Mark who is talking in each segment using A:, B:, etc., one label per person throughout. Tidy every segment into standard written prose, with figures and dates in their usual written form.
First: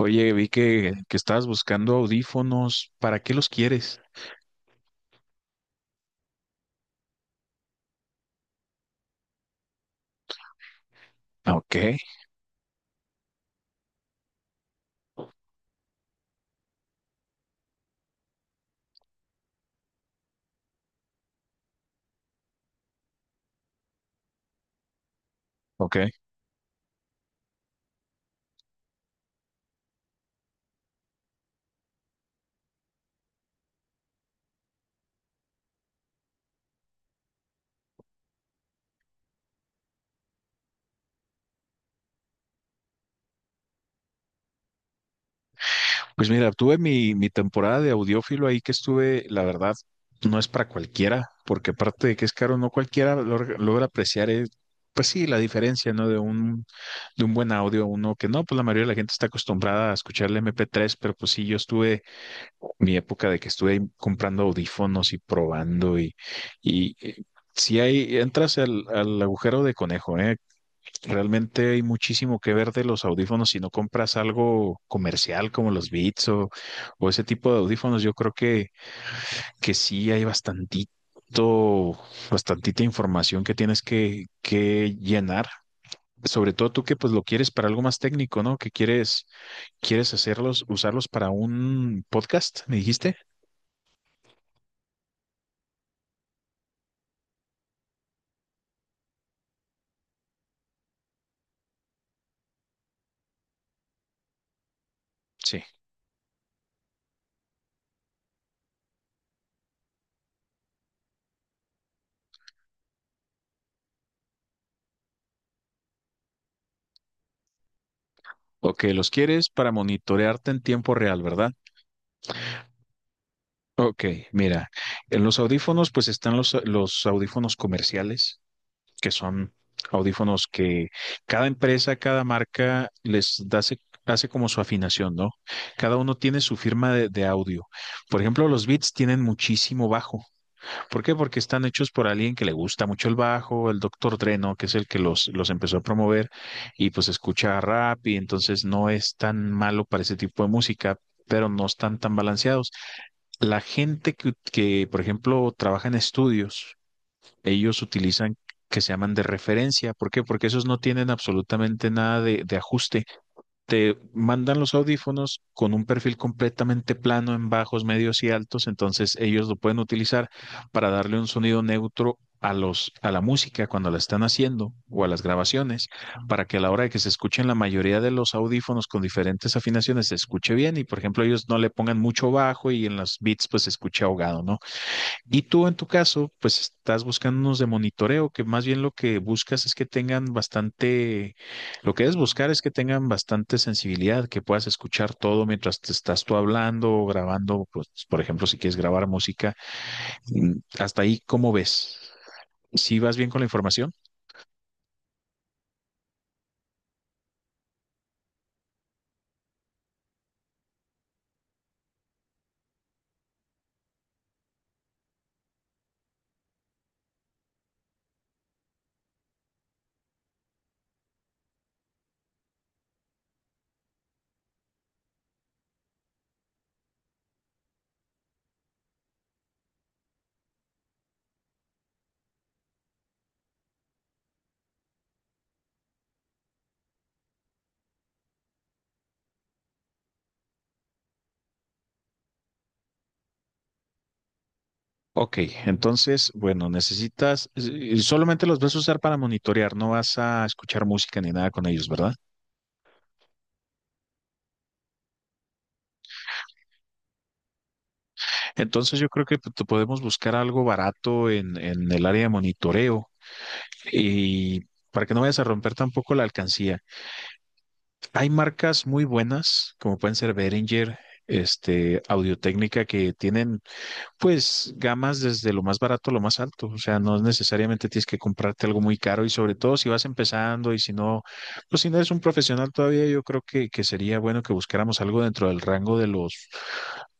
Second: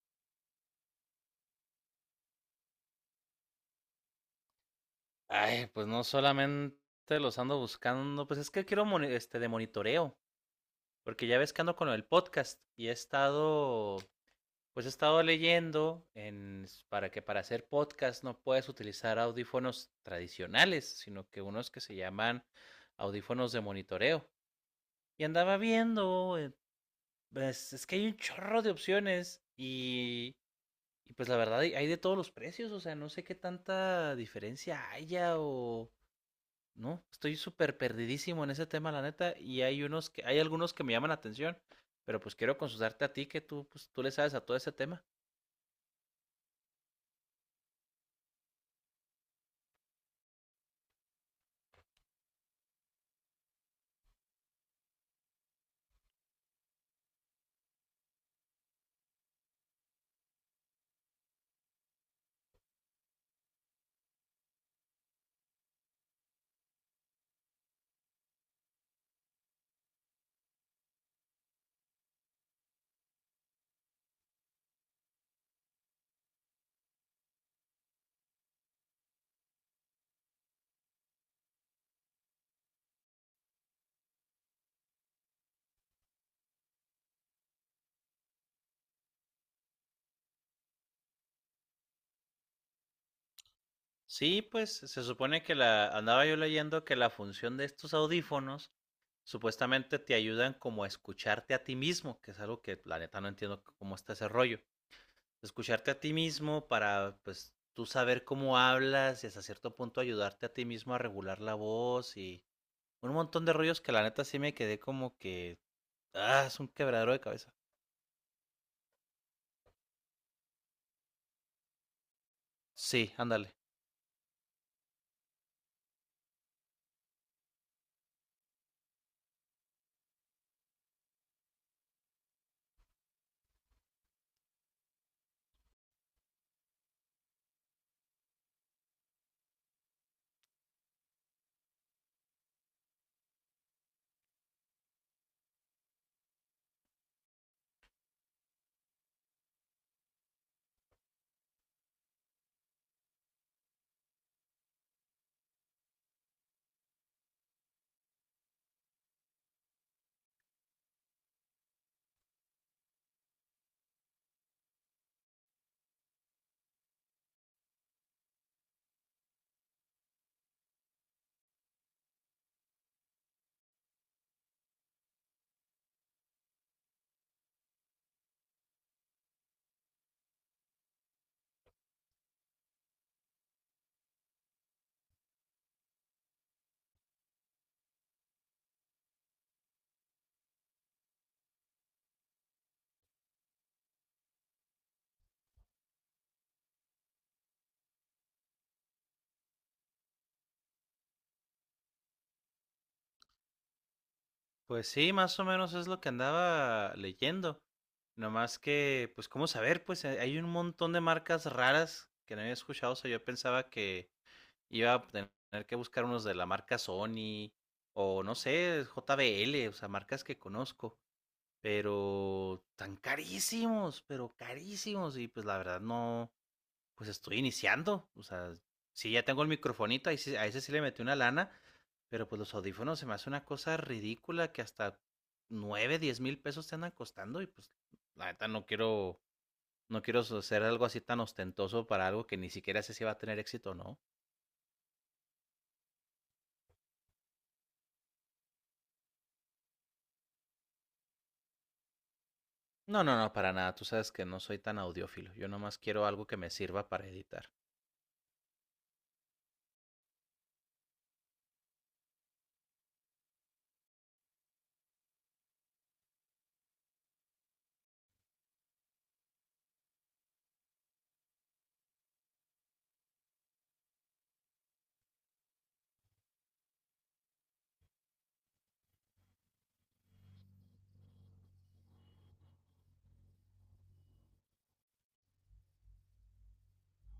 A: Oye, vi que estabas buscando audífonos. ¿Para qué los quieres?
B: Ay, pues no solamente los ando buscando, pues es que quiero de monitoreo, porque ya ves
A: Ah,
B: que ando con
A: Ok,
B: el podcast y he estado leyendo en s- para que para hacer podcast no puedes utilizar audífonos tradicionales, sino que unos que se llaman audífonos de monitoreo. Y andaba
A: ok.
B: viendo, pues, es que hay un chorro de opciones y pues la verdad hay de todos los precios. O sea, no sé qué tanta diferencia haya o no, estoy súper perdidísimo en ese tema, la neta, y hay unos que, hay algunos que me llaman la atención, pero pues quiero consultarte a ti que tú, pues, tú le sabes a todo ese tema.
A: Pues mira, tuve mi temporada de audiófilo ahí que estuve, la verdad, no es para cualquiera, porque aparte de que es caro, no cualquiera logra apreciar, pues sí, la diferencia, ¿no? De un buen audio a uno que no, pues la mayoría de la gente está acostumbrada a escuchar el MP3, pero pues sí, yo estuve mi época de que estuve comprando audífonos y probando y si hay, entras al agujero de conejo, ¿eh? Realmente hay muchísimo que ver de los audífonos. Si no compras algo comercial como los Beats o ese tipo de audífonos, yo creo que sí hay bastantito, bastantita información que tienes que llenar. Sobre todo tú que pues lo quieres para algo más técnico, ¿no? Que quieres hacerlos, usarlos para un podcast, ¿me dijiste?
B: Sí, pues se supone que la, andaba yo leyendo que la función de estos audífonos supuestamente te ayudan como a escucharte a ti mismo, que es algo que la neta no entiendo cómo está ese rollo.
A: Sí.
B: Escucharte a ti mismo para pues tú saber cómo hablas y hasta cierto punto ayudarte a ti mismo a regular la voz y un montón de rollos que la neta sí me quedé como que. Ah, es un quebradero de cabeza.
A: Ok, los quieres para monitorearte en tiempo real, ¿verdad?
B: Sí, ándale.
A: Ok, mira, en los audífonos pues están los audífonos comerciales que son audífonos que cada empresa, cada marca les da, hace como su afinación, ¿no? Cada uno tiene su firma de audio. Por ejemplo, los Beats tienen muchísimo bajo. ¿Por qué? Porque están hechos por alguien que le gusta mucho el bajo, el Dr. Dreno, que es el que los empezó a promover, y pues escucha rap y entonces no es tan malo para ese tipo de música, pero no están tan balanceados. La gente que, por ejemplo, trabaja en estudios, ellos utilizan que se llaman de referencia. ¿Por qué? Porque esos no tienen absolutamente nada de ajuste. Te mandan los audífonos con un perfil completamente plano en bajos, medios y altos, entonces ellos lo pueden utilizar para darle un sonido neutro a a la música cuando la están haciendo o a las grabaciones, para que a la hora de que se escuchen la mayoría de los audífonos con diferentes afinaciones se escuche bien y, por ejemplo, ellos no le pongan mucho bajo y en los beats pues se escuche ahogado, ¿no? Y tú en tu caso, pues estás buscando unos de monitoreo, que más bien lo que buscas es que tengan bastante, lo que debes buscar es que tengan bastante sensibilidad, que puedas escuchar todo mientras te estás tú hablando o grabando, pues, por ejemplo, si quieres grabar música. Hasta ahí, ¿cómo ves? ¿Sí vas bien con la información?
B: Pues sí, más o menos es lo que andaba leyendo. Nomás que, pues, ¿cómo saber? Pues hay un montón de marcas raras que no había escuchado. O sea, yo pensaba que iba a tener que buscar unos de la marca Sony o no sé, JBL, o sea, marcas que conozco. Pero tan carísimos, pero carísimos. Y pues la verdad no, pues estoy iniciando. O sea, sí, ya tengo el microfonito, a ese sí le metí una lana, pero pues los audífonos se me hace una cosa ridícula que hasta 9, 10,000 pesos te andan costando y pues la neta no quiero, no quiero hacer algo así tan ostentoso para algo que ni siquiera sé si va a tener éxito o no.
A: Ok, entonces, bueno, necesitas, solamente los vas a usar para monitorear, no vas a escuchar música ni nada con ellos, ¿verdad?
B: No, no, no, para nada. Tú sabes que no soy tan audiófilo. Yo nomás quiero algo que me sirva para editar.
A: Entonces yo creo que te podemos buscar algo barato en el área de monitoreo y para que no vayas a romper tampoco la alcancía. Hay marcas muy buenas, como pueden ser Behringer, este, Audio-Técnica, que tienen pues gamas desde lo más barato a lo más alto. O sea, no necesariamente tienes que comprarte algo muy caro y sobre todo si vas empezando y si no, pues si no eres un profesional todavía, yo creo que sería bueno que buscáramos algo dentro del rango de los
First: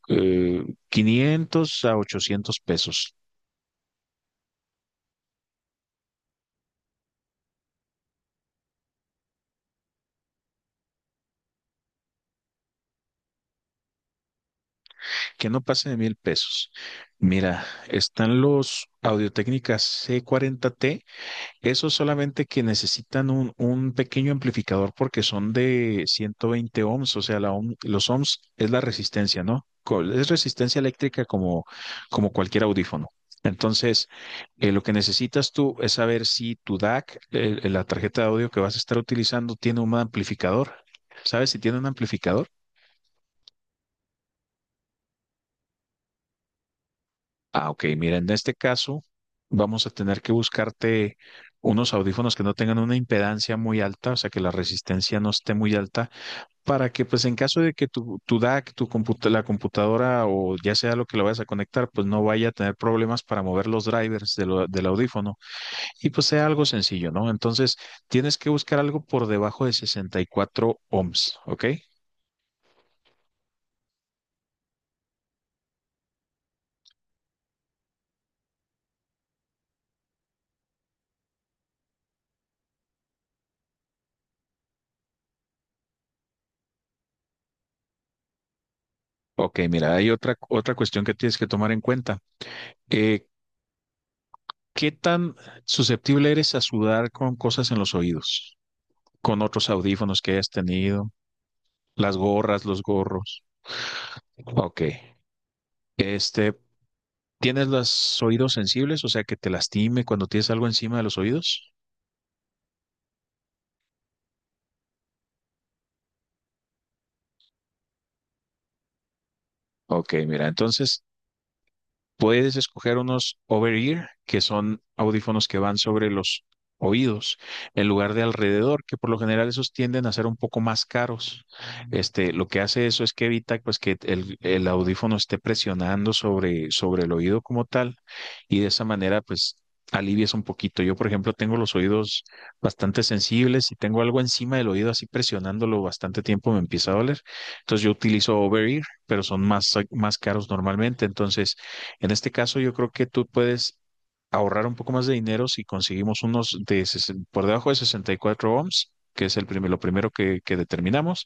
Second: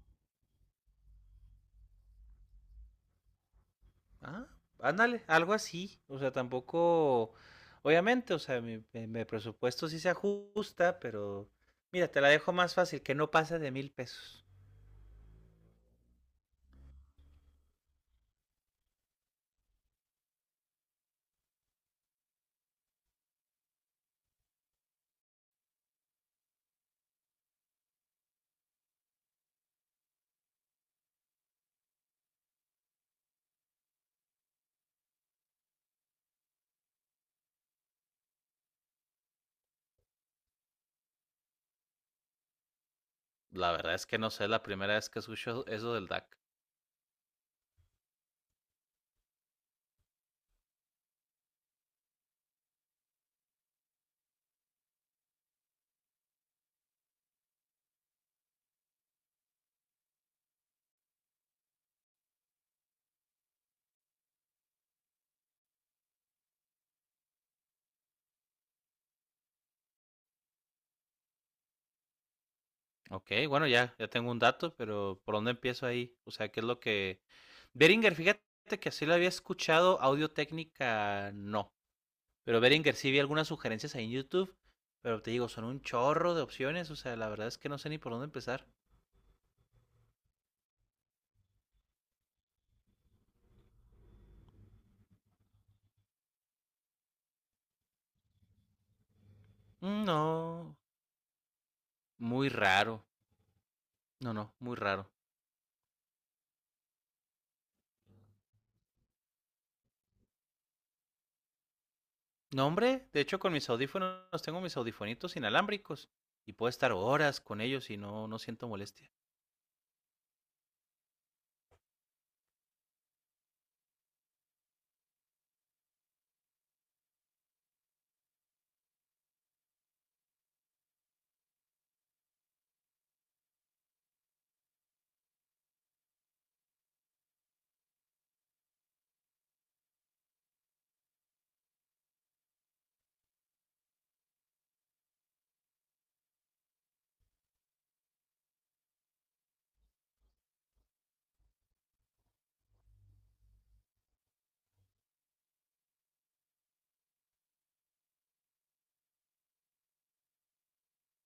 A: eh, 500 a 800 pesos.
B: Ah, ándale, algo así. O sea, tampoco, obviamente, o sea, mi presupuesto sí se ajusta, pero mira, te la dejo más fácil, que no pasa de 1,000 pesos.
A: Que no pase de 1000 pesos. Mira, están los Audio-Técnicas C40T, esos solamente que necesitan un pequeño amplificador porque son de 120 ohms, o sea, la los ohms es la resistencia, ¿no? Co- Es resistencia eléctrica como, como cualquier audífono. Entonces, lo que necesitas tú es saber si tu DAC, la tarjeta de audio que vas a estar utilizando, tiene un amplificador. ¿Sabes si tiene un amplificador?
B: La verdad es que no sé, la primera vez que escucho eso del DAC.
A: Ah, ok. Mira, en este caso vamos a tener que buscarte unos audífonos que no tengan una impedancia muy alta, o sea, que la resistencia no esté muy alta, para que pues en caso de que tu DAC, tu la computadora o ya sea lo que lo vayas a conectar, pues no vaya a tener problemas para mover los drivers del audífono y pues sea algo sencillo, ¿no? Entonces tienes que buscar algo por debajo de 64 ohms, ¿ok?
B: Ok, bueno, ya, ya tengo un dato, pero ¿por dónde empiezo ahí? O sea, ¿qué es lo que... Beringer, fíjate que así lo había escuchado, Audio Técnica no. Pero Beringer sí vi algunas sugerencias ahí en YouTube, pero te digo, son un chorro de opciones, o sea, la verdad es que no sé ni por dónde empezar.
A: Ok, mira, hay otra cuestión que tienes que tomar en cuenta. Eh, ¿Qué tan susceptible eres a sudar con cosas en los oídos? Con otros
B: Mm,
A: audífonos que hayas
B: no.
A: tenido, las
B: Muy
A: gorras, los
B: raro.
A: gorros.
B: No, no, muy
A: Ok.
B: raro.
A: Este, ¿tienes los oídos sensibles? O sea, que te lastime cuando tienes algo encima de los oídos.
B: No, hombre, de hecho con mis audífonos tengo mis audifonitos inalámbricos y puedo estar horas con ellos y no, no siento molestia.
A: Ok, mira, entonces puedes escoger unos over-ear, que son audífonos que van sobre los oídos, en lugar de alrededor, que por lo general esos tienden a ser un poco más caros. Este, lo que hace eso es que evita pues que el audífono esté presionando sobre, sobre el oído como tal, y de esa manera pues alivias un poquito. Yo, por ejemplo, tengo los oídos bastante sensibles y tengo algo encima del oído así presionándolo bastante tiempo me empieza a doler. Entonces yo utilizo over-ear, pero son más caros normalmente. Entonces, en este caso, yo creo que tú puedes ahorrar un poco más de dinero si conseguimos unos de por debajo de 64 ohms, que es el lo primero que determinamos.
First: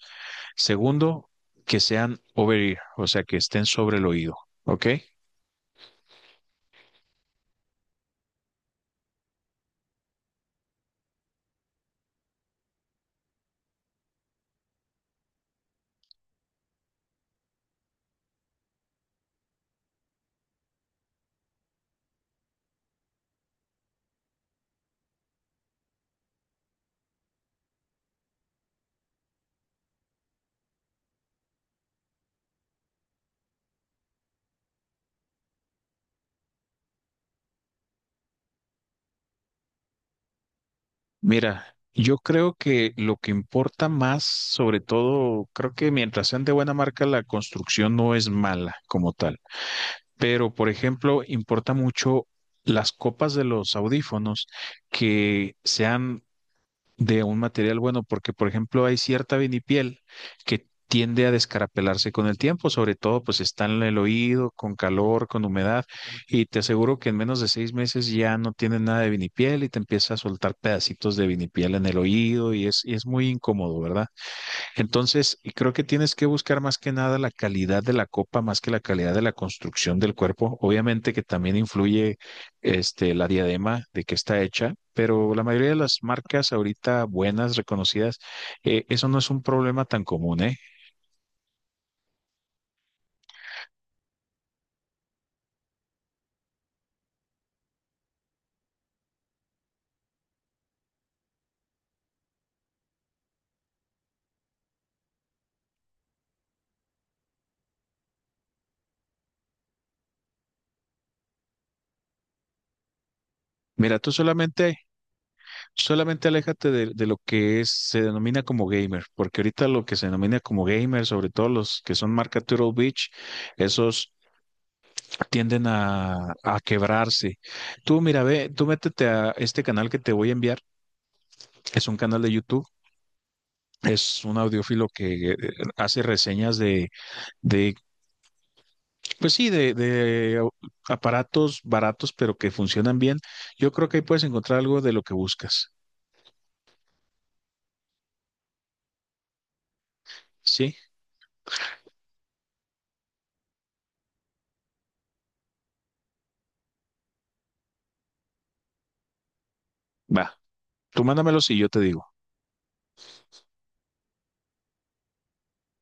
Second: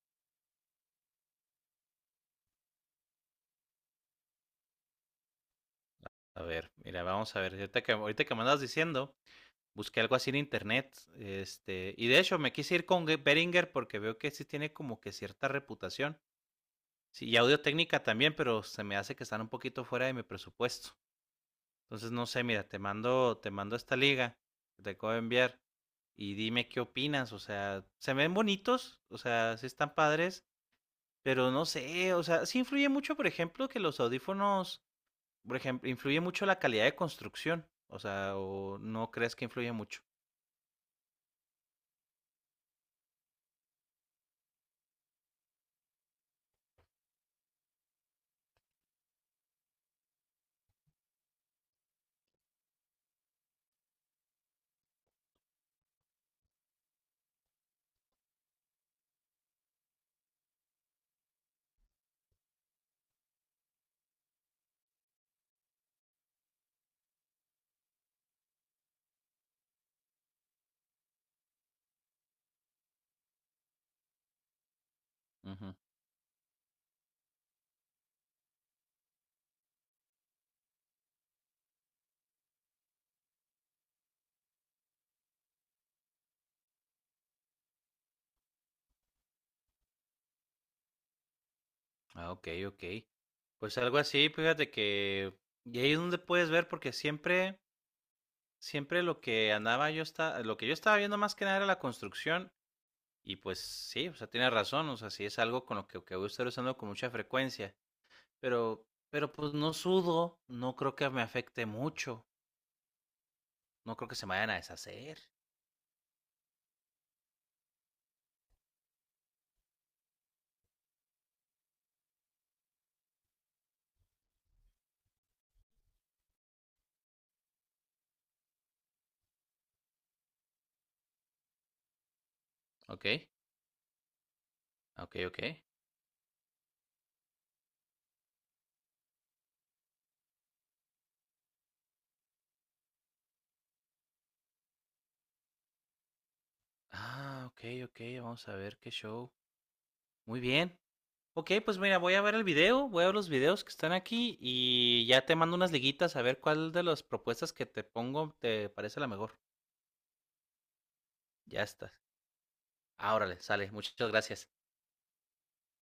A: Segundo, que sean over ear, o sea, que estén sobre el oído. ¿Ok?
B: A ver, mira, vamos a ver, ahorita que me andas diciendo, busqué algo así en internet, y de hecho me quise ir con Beringer porque veo que sí tiene como que cierta reputación. Sí, y audio técnica también, pero se me hace que están un poquito fuera de mi presupuesto. Entonces, no sé, mira, te mando esta liga que te acabo de enviar y dime qué opinas. O sea, se ven bonitos, o sea, sí están padres, pero no sé, o sea, sí influye mucho, por ejemplo, que los audífonos, por ejemplo, influye mucho la calidad de construcción. O sea, ¿o no crees que influye mucho?
A: Mira, yo creo que lo que importa más, sobre todo, creo que mientras sean de buena marca, la construcción no es mala como tal. Pero, por ejemplo, importa mucho las copas de los audífonos que sean de un material bueno, porque por ejemplo hay cierta vinipiel que tiende a descarapelarse con el tiempo, sobre todo pues está en el oído, con calor, con humedad, y te aseguro que en menos de 6 meses ya no tienes nada de vinipiel y te empieza a soltar pedacitos de vinipiel en el oído y es muy incómodo, ¿verdad? Entonces, y creo
B: Ujú.
A: que tienes que buscar más que nada la calidad de la copa, más que la calidad de la construcción del cuerpo. Obviamente que también influye este, la diadema de que está hecha, pero la mayoría de las marcas ahorita buenas, reconocidas, eso no es un problema tan común, ¿eh?
B: Ah, ok, ok. Pues algo así, fíjate que. Y ahí es donde puedes ver, porque siempre, siempre lo que andaba yo está, lo que yo estaba viendo más que nada era la construcción. Y pues sí, o sea, tiene razón, o sea, sí es algo con lo que voy a estar usando con mucha frecuencia, pero, pues no sudo, no creo que me afecte mucho, no
A: Mira,
B: creo
A: tú
B: que se me vayan a
A: solamente,
B: deshacer.
A: solamente aléjate de lo que es, se denomina como gamer, porque ahorita lo que se denomina como gamer, sobre todo los que son marca Turtle Beach, esos tienden a quebrarse. Tú, mira, ve, tú métete a este canal que te voy a enviar. Es un canal de YouTube.
B: Ok,
A: Es un audiófilo
B: ok,
A: que
B: ok.
A: hace reseñas de pues sí, aparatos baratos, pero que funcionan bien. Yo creo que ahí puedes encontrar algo de lo que buscas.
B: Ah, ok, ok, vamos a ver qué show. Muy
A: ¿Sí?
B: bien. Ok, pues mira, voy a ver el video, voy a ver los videos que están aquí y ya te mando unas liguitas a ver cuál de las propuestas que te pongo te parece la mejor.
A: Va. Tú mándamelo y
B: Ya
A: yo te
B: está.
A: digo.
B: Ah, órale, sale. Muchas gracias.